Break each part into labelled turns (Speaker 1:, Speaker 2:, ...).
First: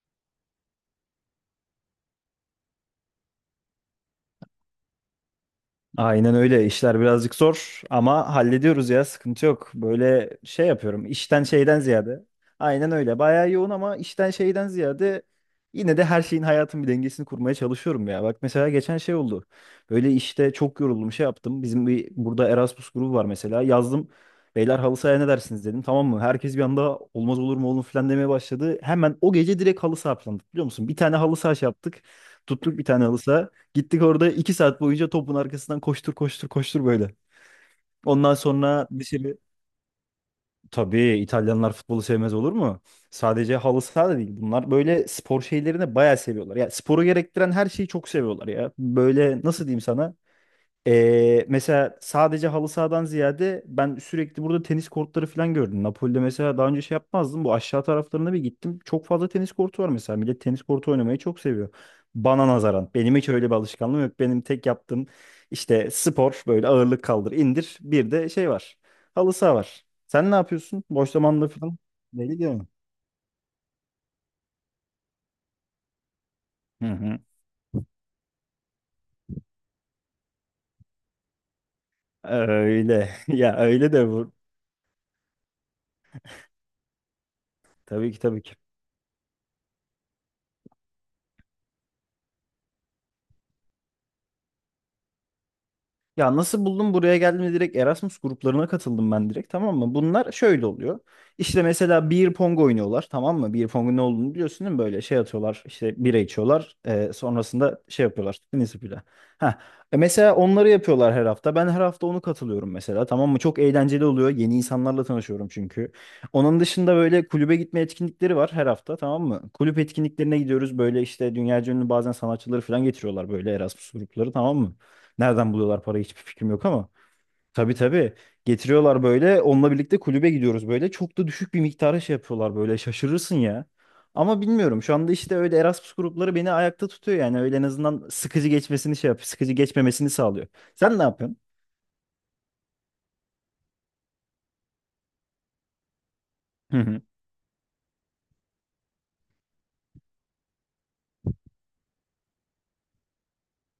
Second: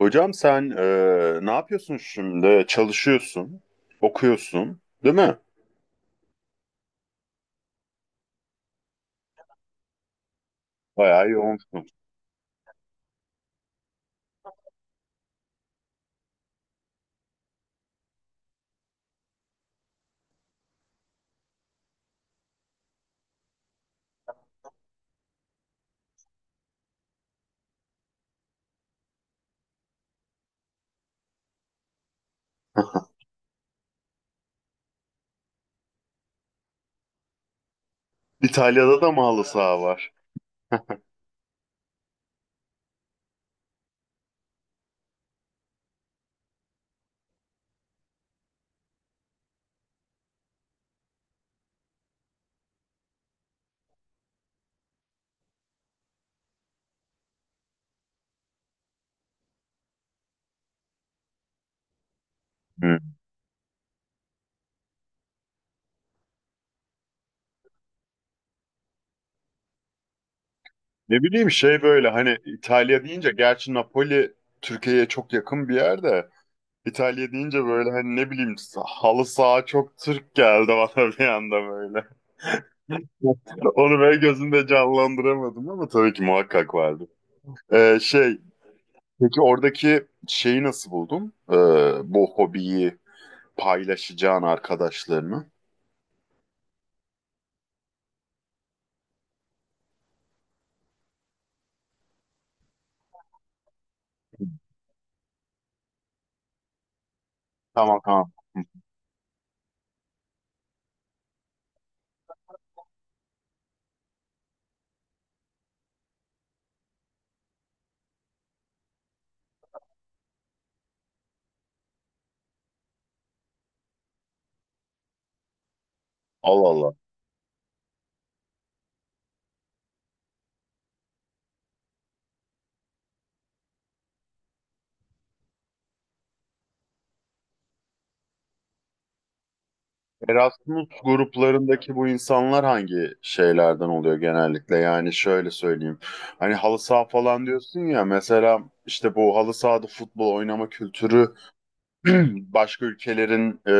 Speaker 1: Hocam sen ne yapıyorsun şimdi? Çalışıyorsun, okuyorsun, değil mi?
Speaker 2: Aynen öyle. İşler birazcık zor ama hallediyoruz ya. Sıkıntı yok. Böyle şey yapıyorum.
Speaker 1: Bayağı
Speaker 2: İşten şeyden
Speaker 1: yoğunsun.
Speaker 2: ziyade. Aynen öyle. Bayağı yoğun ama işten şeyden ziyade yine de her şeyin hayatın bir dengesini kurmaya çalışıyorum ya. Bak mesela geçen şey oldu. Böyle işte çok yoruldum şey yaptım. Bizim bir burada Erasmus grubu var mesela. Yazdım. Beyler halı sahaya ne dersiniz dedim. Tamam mı? Herkes bir anda olmaz olur mu oğlum falan demeye başladı. Hemen o gece direkt halı saha planladık biliyor musun? Bir tane halı saha şey yaptık. Tuttuk bir tane halı saha. Gittik orada 2 saat boyunca topun arkasından koştur koştur koştur böyle. Ondan sonra
Speaker 1: İtalya'da da mı
Speaker 2: dışarı...
Speaker 1: halı saha var?
Speaker 2: Tabii İtalyanlar futbolu sevmez olur mu? Sadece halı saha da değil. Bunlar böyle spor şeylerini bayağı seviyorlar. Ya sporu gerektiren her şeyi çok seviyorlar ya. Böyle nasıl diyeyim sana? Mesela sadece halı sahadan ziyade ben sürekli burada tenis kortları falan gördüm. Napoli'de mesela daha önce şey yapmazdım. Bu aşağı taraflarına bir gittim. Çok fazla tenis kortu var mesela. Millet tenis kortu oynamayı çok seviyor. Bana nazaran.
Speaker 1: Hı.
Speaker 2: Benim hiç öyle bir alışkanlığım yok. Benim tek yaptığım işte spor böyle ağırlık kaldır indir. Bir de şey var. Halı saha var. Sen ne yapıyorsun? Boş
Speaker 1: Ne
Speaker 2: zamanında
Speaker 1: bileyim
Speaker 2: falan.
Speaker 1: şey böyle
Speaker 2: Ne
Speaker 1: hani
Speaker 2: gidiyorsun?
Speaker 1: İtalya deyince gerçi Napoli Türkiye'ye çok yakın bir yer de
Speaker 2: Hı hı.
Speaker 1: İtalya deyince böyle hani ne bileyim halı saha çok Türk geldi bana bir anda böyle.
Speaker 2: Öyle. Ya öyle
Speaker 1: Onu
Speaker 2: de
Speaker 1: böyle
Speaker 2: bu.
Speaker 1: gözümde canlandıramadım ama tabii ki muhakkak vardı. Ee,
Speaker 2: Tabii ki,
Speaker 1: şey,
Speaker 2: tabii ki.
Speaker 1: peki oradaki şeyi nasıl buldun? Bu hobiyi, paylaşacağın arkadaşlarını.
Speaker 2: Ya nasıl buldum buraya geldim direkt Erasmus gruplarına katıldım ben direkt tamam mı? Bunlar şöyle oluyor. İşte mesela beer pong oynuyorlar tamam mı? Beer pong'un ne olduğunu biliyorsun değil mi? Böyle şey atıyorlar işte bira içiyorlar. Sonrasında
Speaker 1: Tamam
Speaker 2: şey
Speaker 1: tamam.
Speaker 2: yapıyorlar tenis ipüyle. Ha. E mesela onları yapıyorlar her hafta. Ben her hafta onu katılıyorum mesela tamam mı? Çok eğlenceli oluyor. Yeni insanlarla tanışıyorum çünkü. Onun dışında böyle kulübe gitme etkinlikleri var her hafta tamam mı? Kulüp etkinliklerine gidiyoruz. Böyle işte dünyaca ünlü bazen sanatçıları falan getiriyorlar böyle Erasmus grupları tamam mı? Nereden buluyorlar parayı hiçbir fikrim yok
Speaker 1: Allah
Speaker 2: ama.
Speaker 1: Allah.
Speaker 2: Tabii tabii. Getiriyorlar böyle. Onunla birlikte kulübe gidiyoruz böyle. Çok da düşük bir miktara şey yapıyorlar böyle. Şaşırırsın ya. Ama bilmiyorum. Şu anda işte öyle Erasmus grupları beni ayakta tutuyor yani. Öyle en azından sıkıcı geçmesini şey yapıyor. Sıkıcı geçmemesini sağlıyor.
Speaker 1: Erasmus
Speaker 2: Sen ne yapıyorsun?
Speaker 1: gruplarındaki bu insanlar hangi şeylerden oluyor genellikle? Yani şöyle söyleyeyim. Hani
Speaker 2: Hı
Speaker 1: halı
Speaker 2: hı.
Speaker 1: saha falan diyorsun ya mesela işte bu halı sahada futbol oynama kültürü başka ülkelerin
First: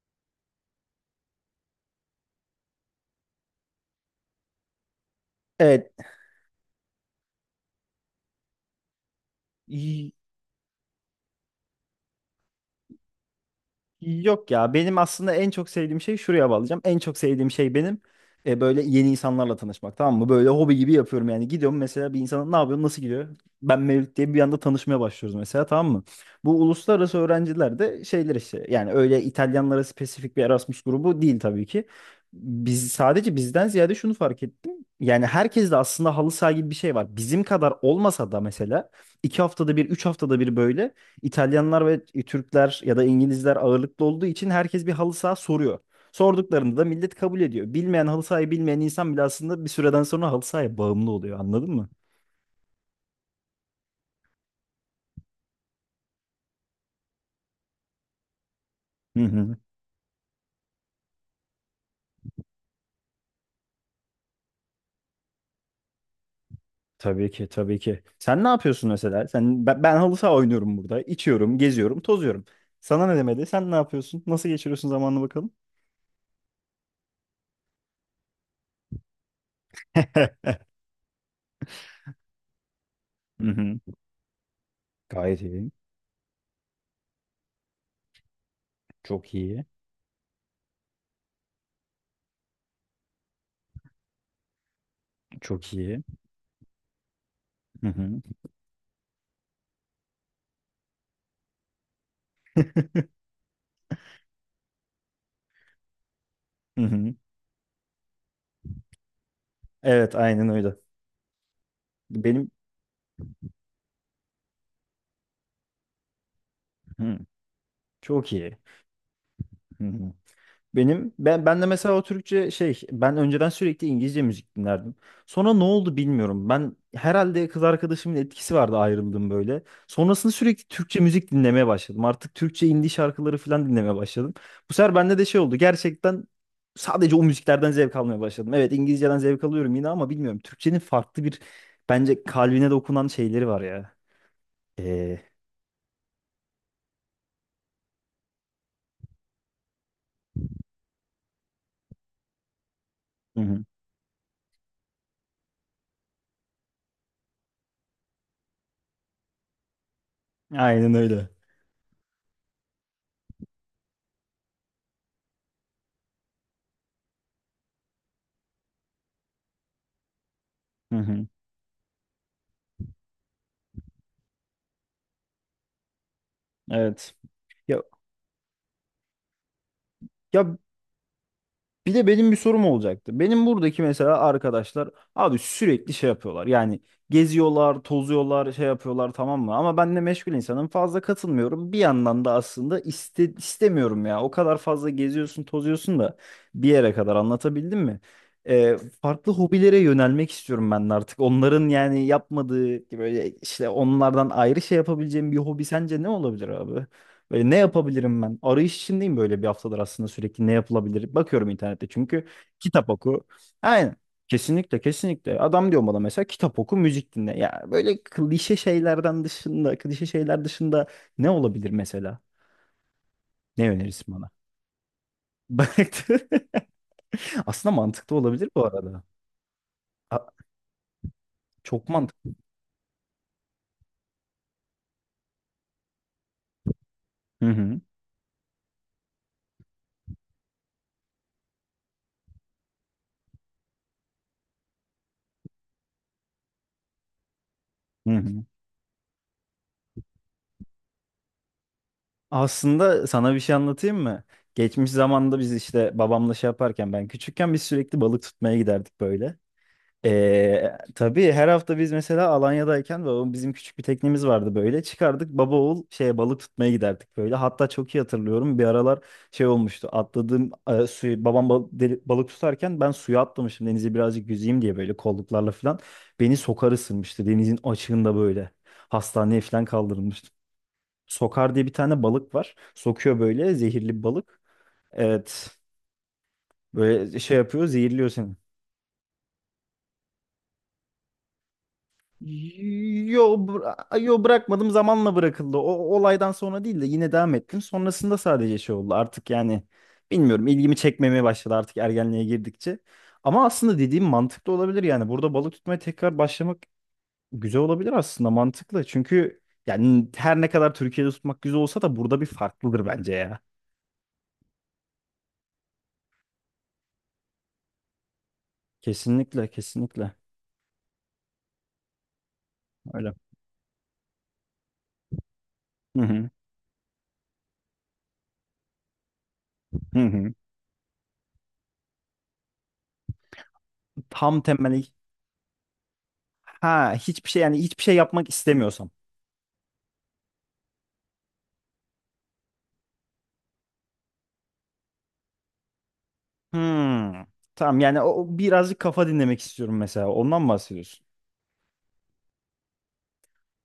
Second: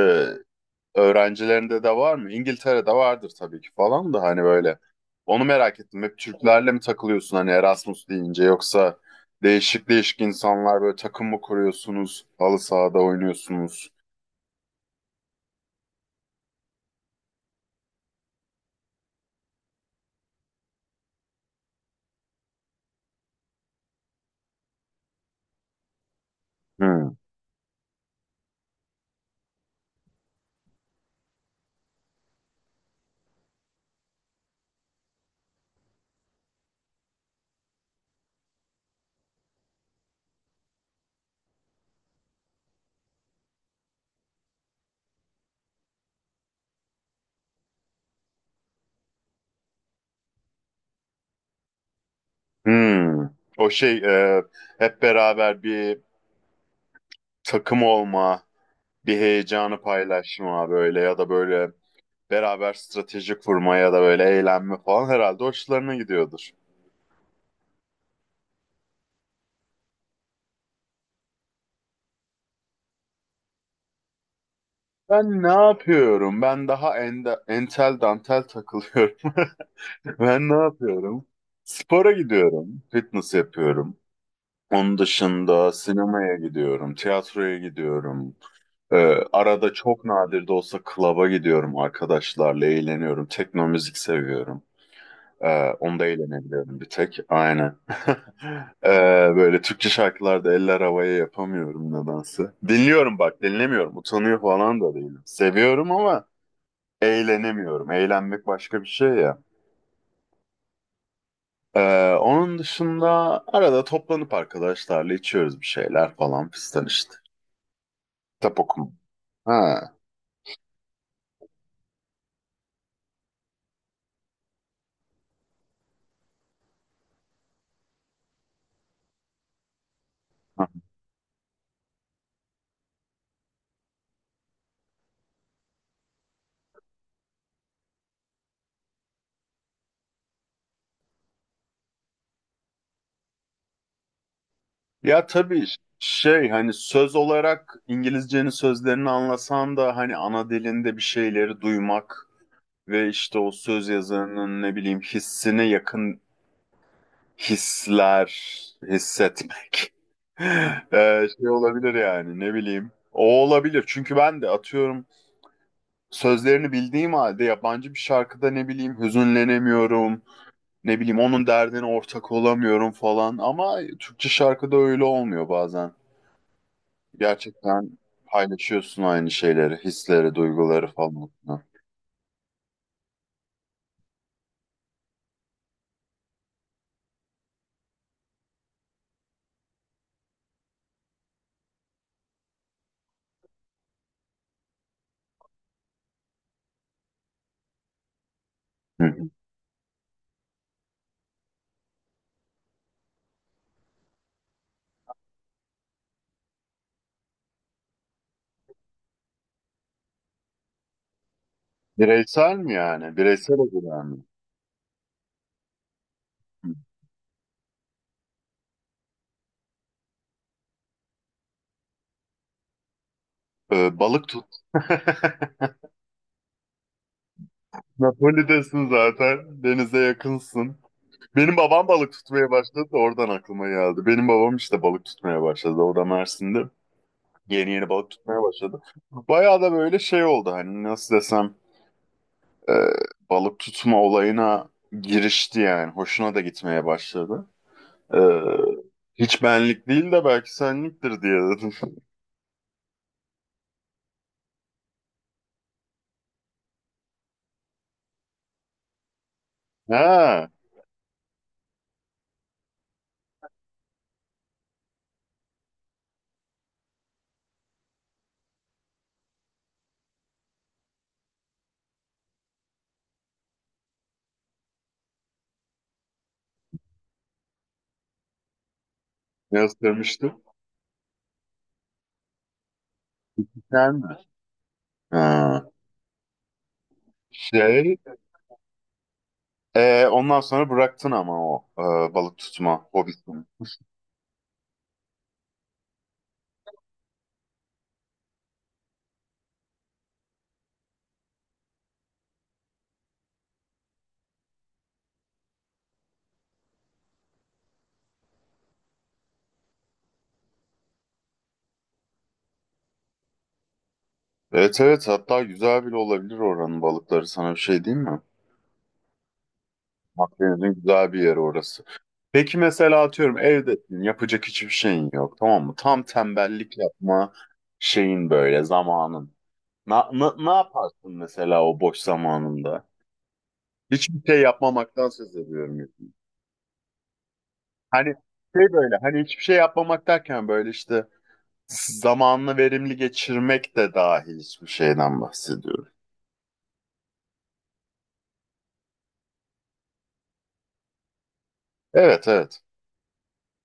Speaker 1: öğrencilerinde de var mı? İngiltere'de vardır tabii ki falan da hani böyle. Onu merak
Speaker 2: Evet.
Speaker 1: ettim. Hep Türklerle mi takılıyorsun hani Erasmus deyince yoksa değişik değişik insanlar böyle takım mı kuruyorsunuz? Halı sahada oynuyorsunuz.
Speaker 2: Yok ya benim aslında en çok sevdiğim şey şuraya bağlayacağım. En çok sevdiğim şey benim böyle yeni insanlarla tanışmak tamam mı? Böyle hobi gibi yapıyorum yani. Gidiyorum mesela bir insana ne yapıyorsun nasıl gidiyor? Ben Mevlüt diye bir anda tanışmaya başlıyoruz mesela tamam mı? Bu
Speaker 1: Hmm.
Speaker 2: uluslararası öğrenciler de şeyler işte yani öyle İtalyanlara spesifik bir Erasmus grubu değil tabii ki. Biz sadece bizden ziyade şunu fark ettim. Yani herkes de aslında halı saha gibi bir şey var. Bizim kadar olmasa da mesela iki haftada bir, üç haftada bir böyle İtalyanlar ve Türkler ya da İngilizler ağırlıklı olduğu için herkes bir halı saha soruyor. Sorduklarında da millet kabul ediyor. Bilmeyen halı sahayı bilmeyen insan bile aslında bir süreden sonra halı sahaya bağımlı oluyor. Anladın mı?
Speaker 1: Hmm. O şey e, hep beraber bir takım olma, bir
Speaker 2: Hı hı.
Speaker 1: heyecanı paylaşma böyle ya da böyle beraber strateji kurma ya da böyle eğlenme falan herhalde hoşlarına gidiyordur.
Speaker 2: Tabii ki, tabii ki. Sen ne yapıyorsun mesela? Sen ben halı saha oynuyorum burada. İçiyorum, geziyorum, tozuyorum. Sana ne demedi? Sen ne yapıyorsun? Nasıl geçiriyorsun zamanını
Speaker 1: Ben
Speaker 2: bakalım?
Speaker 1: ne yapıyorum? Ben daha entel dantel takılıyorum. Ben ne yapıyorum? Spora gidiyorum. Fitness
Speaker 2: Hı hı.
Speaker 1: yapıyorum. Onun
Speaker 2: Gayet iyi.
Speaker 1: dışında sinemaya gidiyorum. Tiyatroya gidiyorum. Ee,
Speaker 2: Çok iyi.
Speaker 1: arada çok nadir de olsa klaba gidiyorum arkadaşlarla. Eğleniyorum. Tekno müzik seviyorum.
Speaker 2: Çok iyi.
Speaker 1: Onda eğlenebiliyorum bir tek. Aynen.
Speaker 2: Hı hı.
Speaker 1: Ee, böyle Türkçe şarkılarda eller havaya yapamıyorum nedense. Dinliyorum bak dinlemiyorum. Utanıyor falan da değilim. Seviyorum ama
Speaker 2: Hı hı.
Speaker 1: eğlenemiyorum. Eğlenmek başka bir şey ya.
Speaker 2: Evet, aynen öyle. Benim.
Speaker 1: Onun dışında arada toplanıp arkadaşlarla içiyoruz bir şeyler falan fistan işte.
Speaker 2: Hı. Çok
Speaker 1: Kitap
Speaker 2: iyi.
Speaker 1: okuma. Ha.
Speaker 2: Hı hı. Benim ben de mesela o Türkçe şey ben önceden sürekli İngilizce müzik dinlerdim. Sonra ne oldu bilmiyorum. Ben herhalde kız arkadaşımın etkisi vardı ayrıldım böyle. Sonrasında sürekli Türkçe müzik dinlemeye başladım. Artık Türkçe indie şarkıları falan dinlemeye başladım. Bu sefer bende de şey oldu. Gerçekten sadece o müziklerden zevk almaya başladım. Evet İngilizceden zevk alıyorum yine ama bilmiyorum. Türkçenin farklı bir bence kalbine dokunan şeyleri var ya. Ee,
Speaker 1: Ya tabii şey hani söz olarak İngilizcenin sözlerini anlasan da hani ana dilinde bir şeyleri duymak ve işte
Speaker 2: hı
Speaker 1: o
Speaker 2: hı.
Speaker 1: söz yazarının ne bileyim hissine yakın hisler hissetmek.
Speaker 2: Aynen öyle.
Speaker 1: Şey olabilir yani ne bileyim. O olabilir çünkü ben de atıyorum sözlerini bildiğim halde yabancı bir şarkıda ne bileyim hüzünlenemiyorum,
Speaker 2: Hı
Speaker 1: ne bileyim
Speaker 2: hı.
Speaker 1: onun derdine ortak olamıyorum falan ama Türkçe şarkıda öyle olmuyor bazen.
Speaker 2: Evet. Ya,
Speaker 1: Gerçekten paylaşıyorsun aynı şeyleri, hisleri,
Speaker 2: ya,
Speaker 1: duyguları falan. Hı
Speaker 2: bir de benim bir sorum olacaktı. Benim buradaki mesela arkadaşlar abi sürekli şey yapıyorlar. Yani geziyorlar, tozuyorlar, şey yapıyorlar tamam mı? Ama ben de meşgul insanım. Fazla katılmıyorum. Bir yandan da aslında istemiyorum ya. O kadar fazla geziyorsun, tozuyorsun da bir yere kadar anlatabildim mi? Ee,
Speaker 1: hı.
Speaker 2: Farklı hobilere yönelmek istiyorum ben de artık. Onların yani yapmadığı böyle işte onlardan ayrı şey yapabileceğim bir hobi sence ne olabilir abi? Böyle ne yapabilirim ben? Arayış içindeyim böyle bir haftadır aslında sürekli ne yapılabilir? Bakıyorum internette çünkü
Speaker 1: Bireysel mi
Speaker 2: kitap
Speaker 1: yani?
Speaker 2: oku.
Speaker 1: Bireysel
Speaker 2: Aynen.
Speaker 1: olarak mı?
Speaker 2: Kesinlikle kesinlikle. Adam diyor bana mesela kitap
Speaker 1: Hı.
Speaker 2: oku, müzik dinle. Ya böyle klişe şeylerden dışında, klişe şeyler dışında ne olabilir mesela? Ne önerirsin
Speaker 1: Balık
Speaker 2: bana?
Speaker 1: tut.
Speaker 2: Bak aslında mantıklı olabilir bu
Speaker 1: Napoli'desin
Speaker 2: arada.
Speaker 1: zaten. Denize
Speaker 2: A-
Speaker 1: yakınsın. Benim babam
Speaker 2: Çok
Speaker 1: balık
Speaker 2: mantıklı.
Speaker 1: tutmaya başladı. Da Oradan aklıma geldi. Benim babam işte balık tutmaya başladı. Orada Mersin'de.
Speaker 2: Hı
Speaker 1: Yeni
Speaker 2: hı.
Speaker 1: yeni balık tutmaya başladı. Bayağı da böyle şey oldu hani nasıl desem e, balık tutma olayına girişti yani. Hoşuna da gitmeye başladı.
Speaker 2: Hı
Speaker 1: E,
Speaker 2: hı.
Speaker 1: hiç benlik değil de belki senliktir diye dedim.
Speaker 2: Aslında sana bir şey anlatayım mı? Geçmiş zamanda biz işte babamla şey yaparken ben küçükken biz sürekli balık tutmaya giderdik böyle.
Speaker 1: Ha,
Speaker 2: Tabii her hafta biz mesela Alanya'dayken babam bizim küçük bir teknemiz vardı böyle. Çıkardık baba oğul şeye balık tutmaya giderdik böyle. Hatta çok iyi hatırlıyorum bir aralar şey olmuştu. Atladığım suyu babam balık tutarken ben suya atlamışım denize birazcık yüzeyim diye böyle kolluklarla falan. Beni sokar ısırmıştı denizin açığında böyle. Hastaneye
Speaker 1: ne
Speaker 2: falan kaldırılmıştı.
Speaker 1: istemiştim?
Speaker 2: Sokar diye bir tane balık var. Sokuyor böyle zehirli
Speaker 1: Sen
Speaker 2: bir
Speaker 1: mi?
Speaker 2: balık.
Speaker 1: Ha.
Speaker 2: Evet böyle şey yapıyor
Speaker 1: Şey,
Speaker 2: zehirliyor seni.
Speaker 1: ondan sonra bıraktın ama o balık tutma
Speaker 2: Yo,
Speaker 1: hobisini.
Speaker 2: yo bırakmadım zamanla bırakıldı. O o olaydan sonra değil de yine devam ettim. Sonrasında sadece şey oldu artık yani bilmiyorum ilgimi çekmemeye başladı artık ergenliğe girdikçe. Ama aslında dediğim mantıklı olabilir yani burada balık tutmaya tekrar başlamak güzel olabilir aslında mantıklı. Çünkü yani her ne kadar Türkiye'de tutmak güzel olsa da burada bir farklıdır bence ya.
Speaker 1: Evet, evet, hatta güzel bile olabilir oranın balıkları sana bir şey diyeyim mi?
Speaker 2: Kesinlikle kesinlikle
Speaker 1: Akdeniz'in güzel bir yeri orası. Peki mesela
Speaker 2: öyle.
Speaker 1: atıyorum evdesin yapacak hiçbir şeyin yok tamam mı? Tam
Speaker 2: Hı hı.
Speaker 1: tembellik yapma şeyin böyle zamanın.
Speaker 2: Hı hı.
Speaker 1: Ne yaparsın mesela o boş zamanında? Hiçbir şey
Speaker 2: Tam temelli
Speaker 1: yapmamaktan söz ediyorum. Yani.
Speaker 2: ha hiçbir şey yani hiçbir şey
Speaker 1: Hani
Speaker 2: yapmak
Speaker 1: şey
Speaker 2: istemiyorsam.
Speaker 1: böyle hani hiçbir şey yapmamak derken böyle işte zamanını verimli geçirmek de dahil hiçbir şeyden bahsediyorum.
Speaker 2: Hmm. Tamam yani o o birazcık kafa dinlemek istiyorum mesela. Ondan mı bahsediyorsun?
Speaker 1: Evet, evet.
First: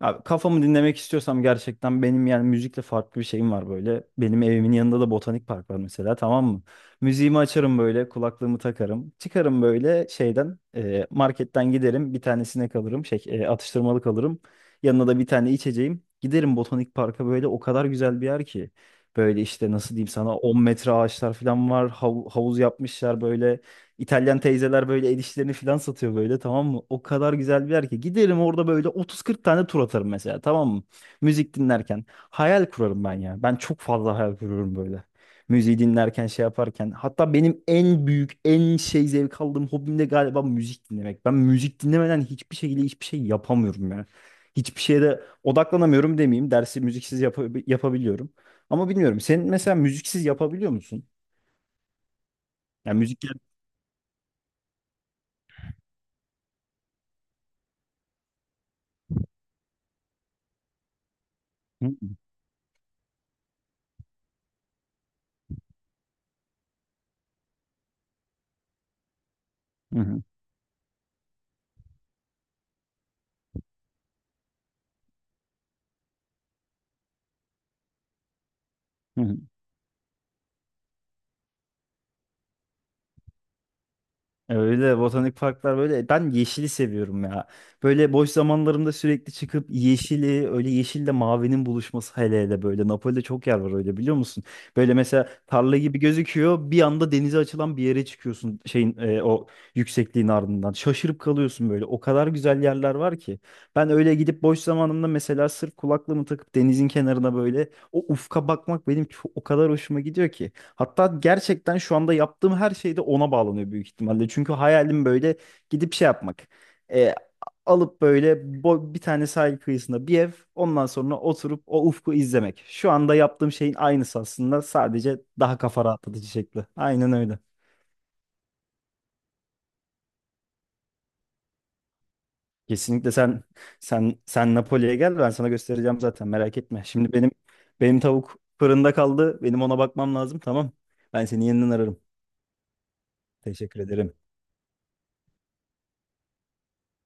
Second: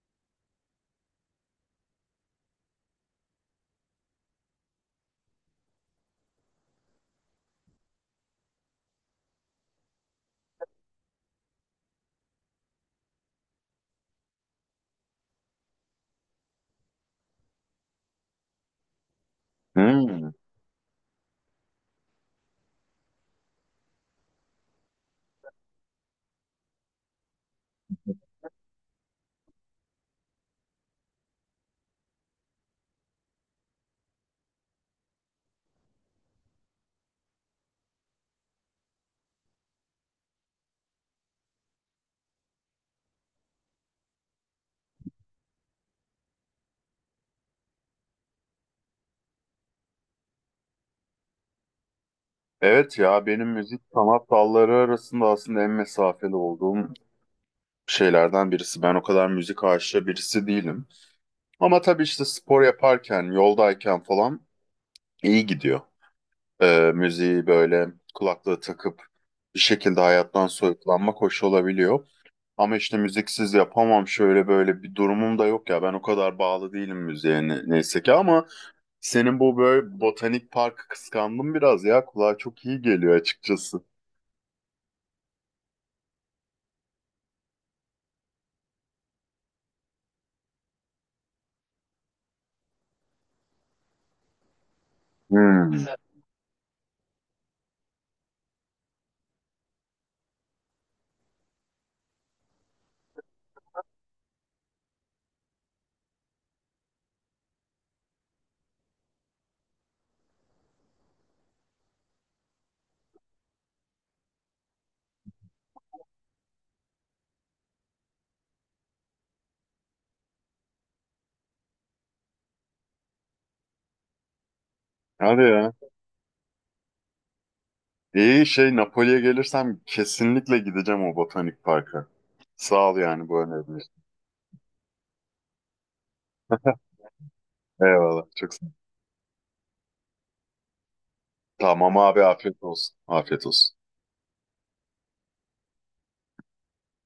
Speaker 2: Abi kafamı dinlemek istiyorsam gerçekten benim yani müzikle farklı bir şeyim var böyle. Benim evimin yanında da botanik park var mesela tamam mı? Müziğimi açarım böyle kulaklığımı takarım. Çıkarım böyle şeyden marketten giderim bir tanesine kalırım atıştırmalık alırım. Yanına da bir tane içeceğim. Giderim botanik parka böyle o kadar güzel bir yer ki. Böyle işte nasıl diyeyim
Speaker 1: Hmm.
Speaker 2: sana 10 metre ağaçlar falan var. Havuz yapmışlar böyle. İtalyan teyzeler böyle el işlerini falan satıyor böyle tamam mı? O kadar güzel bir yer ki. Giderim orada böyle 30-40 tane tur atarım mesela tamam mı? Müzik dinlerken. Hayal kurarım ben ya. Ben çok fazla hayal kuruyorum böyle. Müziği dinlerken şey yaparken. Hatta benim en büyük en şey zevk aldığım hobim de galiba müzik dinlemek. Ben müzik dinlemeden hiçbir şekilde hiçbir şey yapamıyorum ya. Hiçbir şeye de odaklanamıyorum demeyeyim. Dersi müziksiz yapabiliyorum. Ama bilmiyorum. Sen mesela müziksiz yapabiliyor musun?
Speaker 1: Evet
Speaker 2: Yani müzik...
Speaker 1: ya benim müzik sanat dalları arasında aslında en mesafeli olduğum şeylerden birisi. Ben o kadar müzik aşığı birisi değilim. Ama
Speaker 2: Hı
Speaker 1: tabii işte spor yaparken, yoldayken falan iyi gidiyor. Müziği böyle kulaklığı takıp bir şekilde
Speaker 2: hı hı.
Speaker 1: hayattan soyutlanmak hoş olabiliyor. Ama işte müziksiz yapamam şöyle böyle bir durumum da yok ya. Ben o kadar bağlı değilim müziğe neyse ki ama
Speaker 2: Hı.
Speaker 1: senin bu böyle botanik parkı kıskandım biraz ya. Kulağa çok iyi geliyor açıkçası.
Speaker 2: Öyle botanik parklar böyle ben yeşili seviyorum ya. Böyle boş zamanlarımda sürekli çıkıp yeşili öyle yeşille mavinin buluşması hele hele böyle Napoli'de çok yer var öyle biliyor musun? Böyle mesela tarla
Speaker 1: Hmm.
Speaker 2: gibi gözüküyor bir anda denize açılan bir yere çıkıyorsun o yüksekliğin ardından şaşırıp kalıyorsun böyle o kadar güzel yerler var ki. Ben öyle gidip boş zamanımda mesela sırf kulaklığımı takıp denizin kenarına böyle o ufka bakmak benim çok, o kadar hoşuma gidiyor ki. Hatta gerçekten şu anda yaptığım her şey de ona bağlanıyor büyük ihtimalle. Çünkü hayalim böyle gidip şey yapmak. E, Alıp böyle bir tane sahil kıyısında bir ev, ondan sonra oturup o ufku izlemek. Şu anda yaptığım şeyin aynısı aslında sadece
Speaker 1: Hadi
Speaker 2: daha
Speaker 1: ya.
Speaker 2: kafa rahatlatıcı şekli. Aynen öyle.
Speaker 1: İyi şey, Napoli'ye gelirsem kesinlikle gideceğim o botanik parka. Sağ ol
Speaker 2: Kesinlikle
Speaker 1: yani bu önerin için.
Speaker 2: sen Napoli'ye gel ben sana göstereceğim zaten merak etme. Şimdi benim
Speaker 1: Eyvallah.
Speaker 2: tavuk
Speaker 1: Çok sağ ol.
Speaker 2: fırında kaldı. Benim ona bakmam lazım tamam. Ben seni yeniden
Speaker 1: Tamam
Speaker 2: ararım.
Speaker 1: abi, afiyet olsun. Afiyet olsun.
Speaker 2: Teşekkür ederim.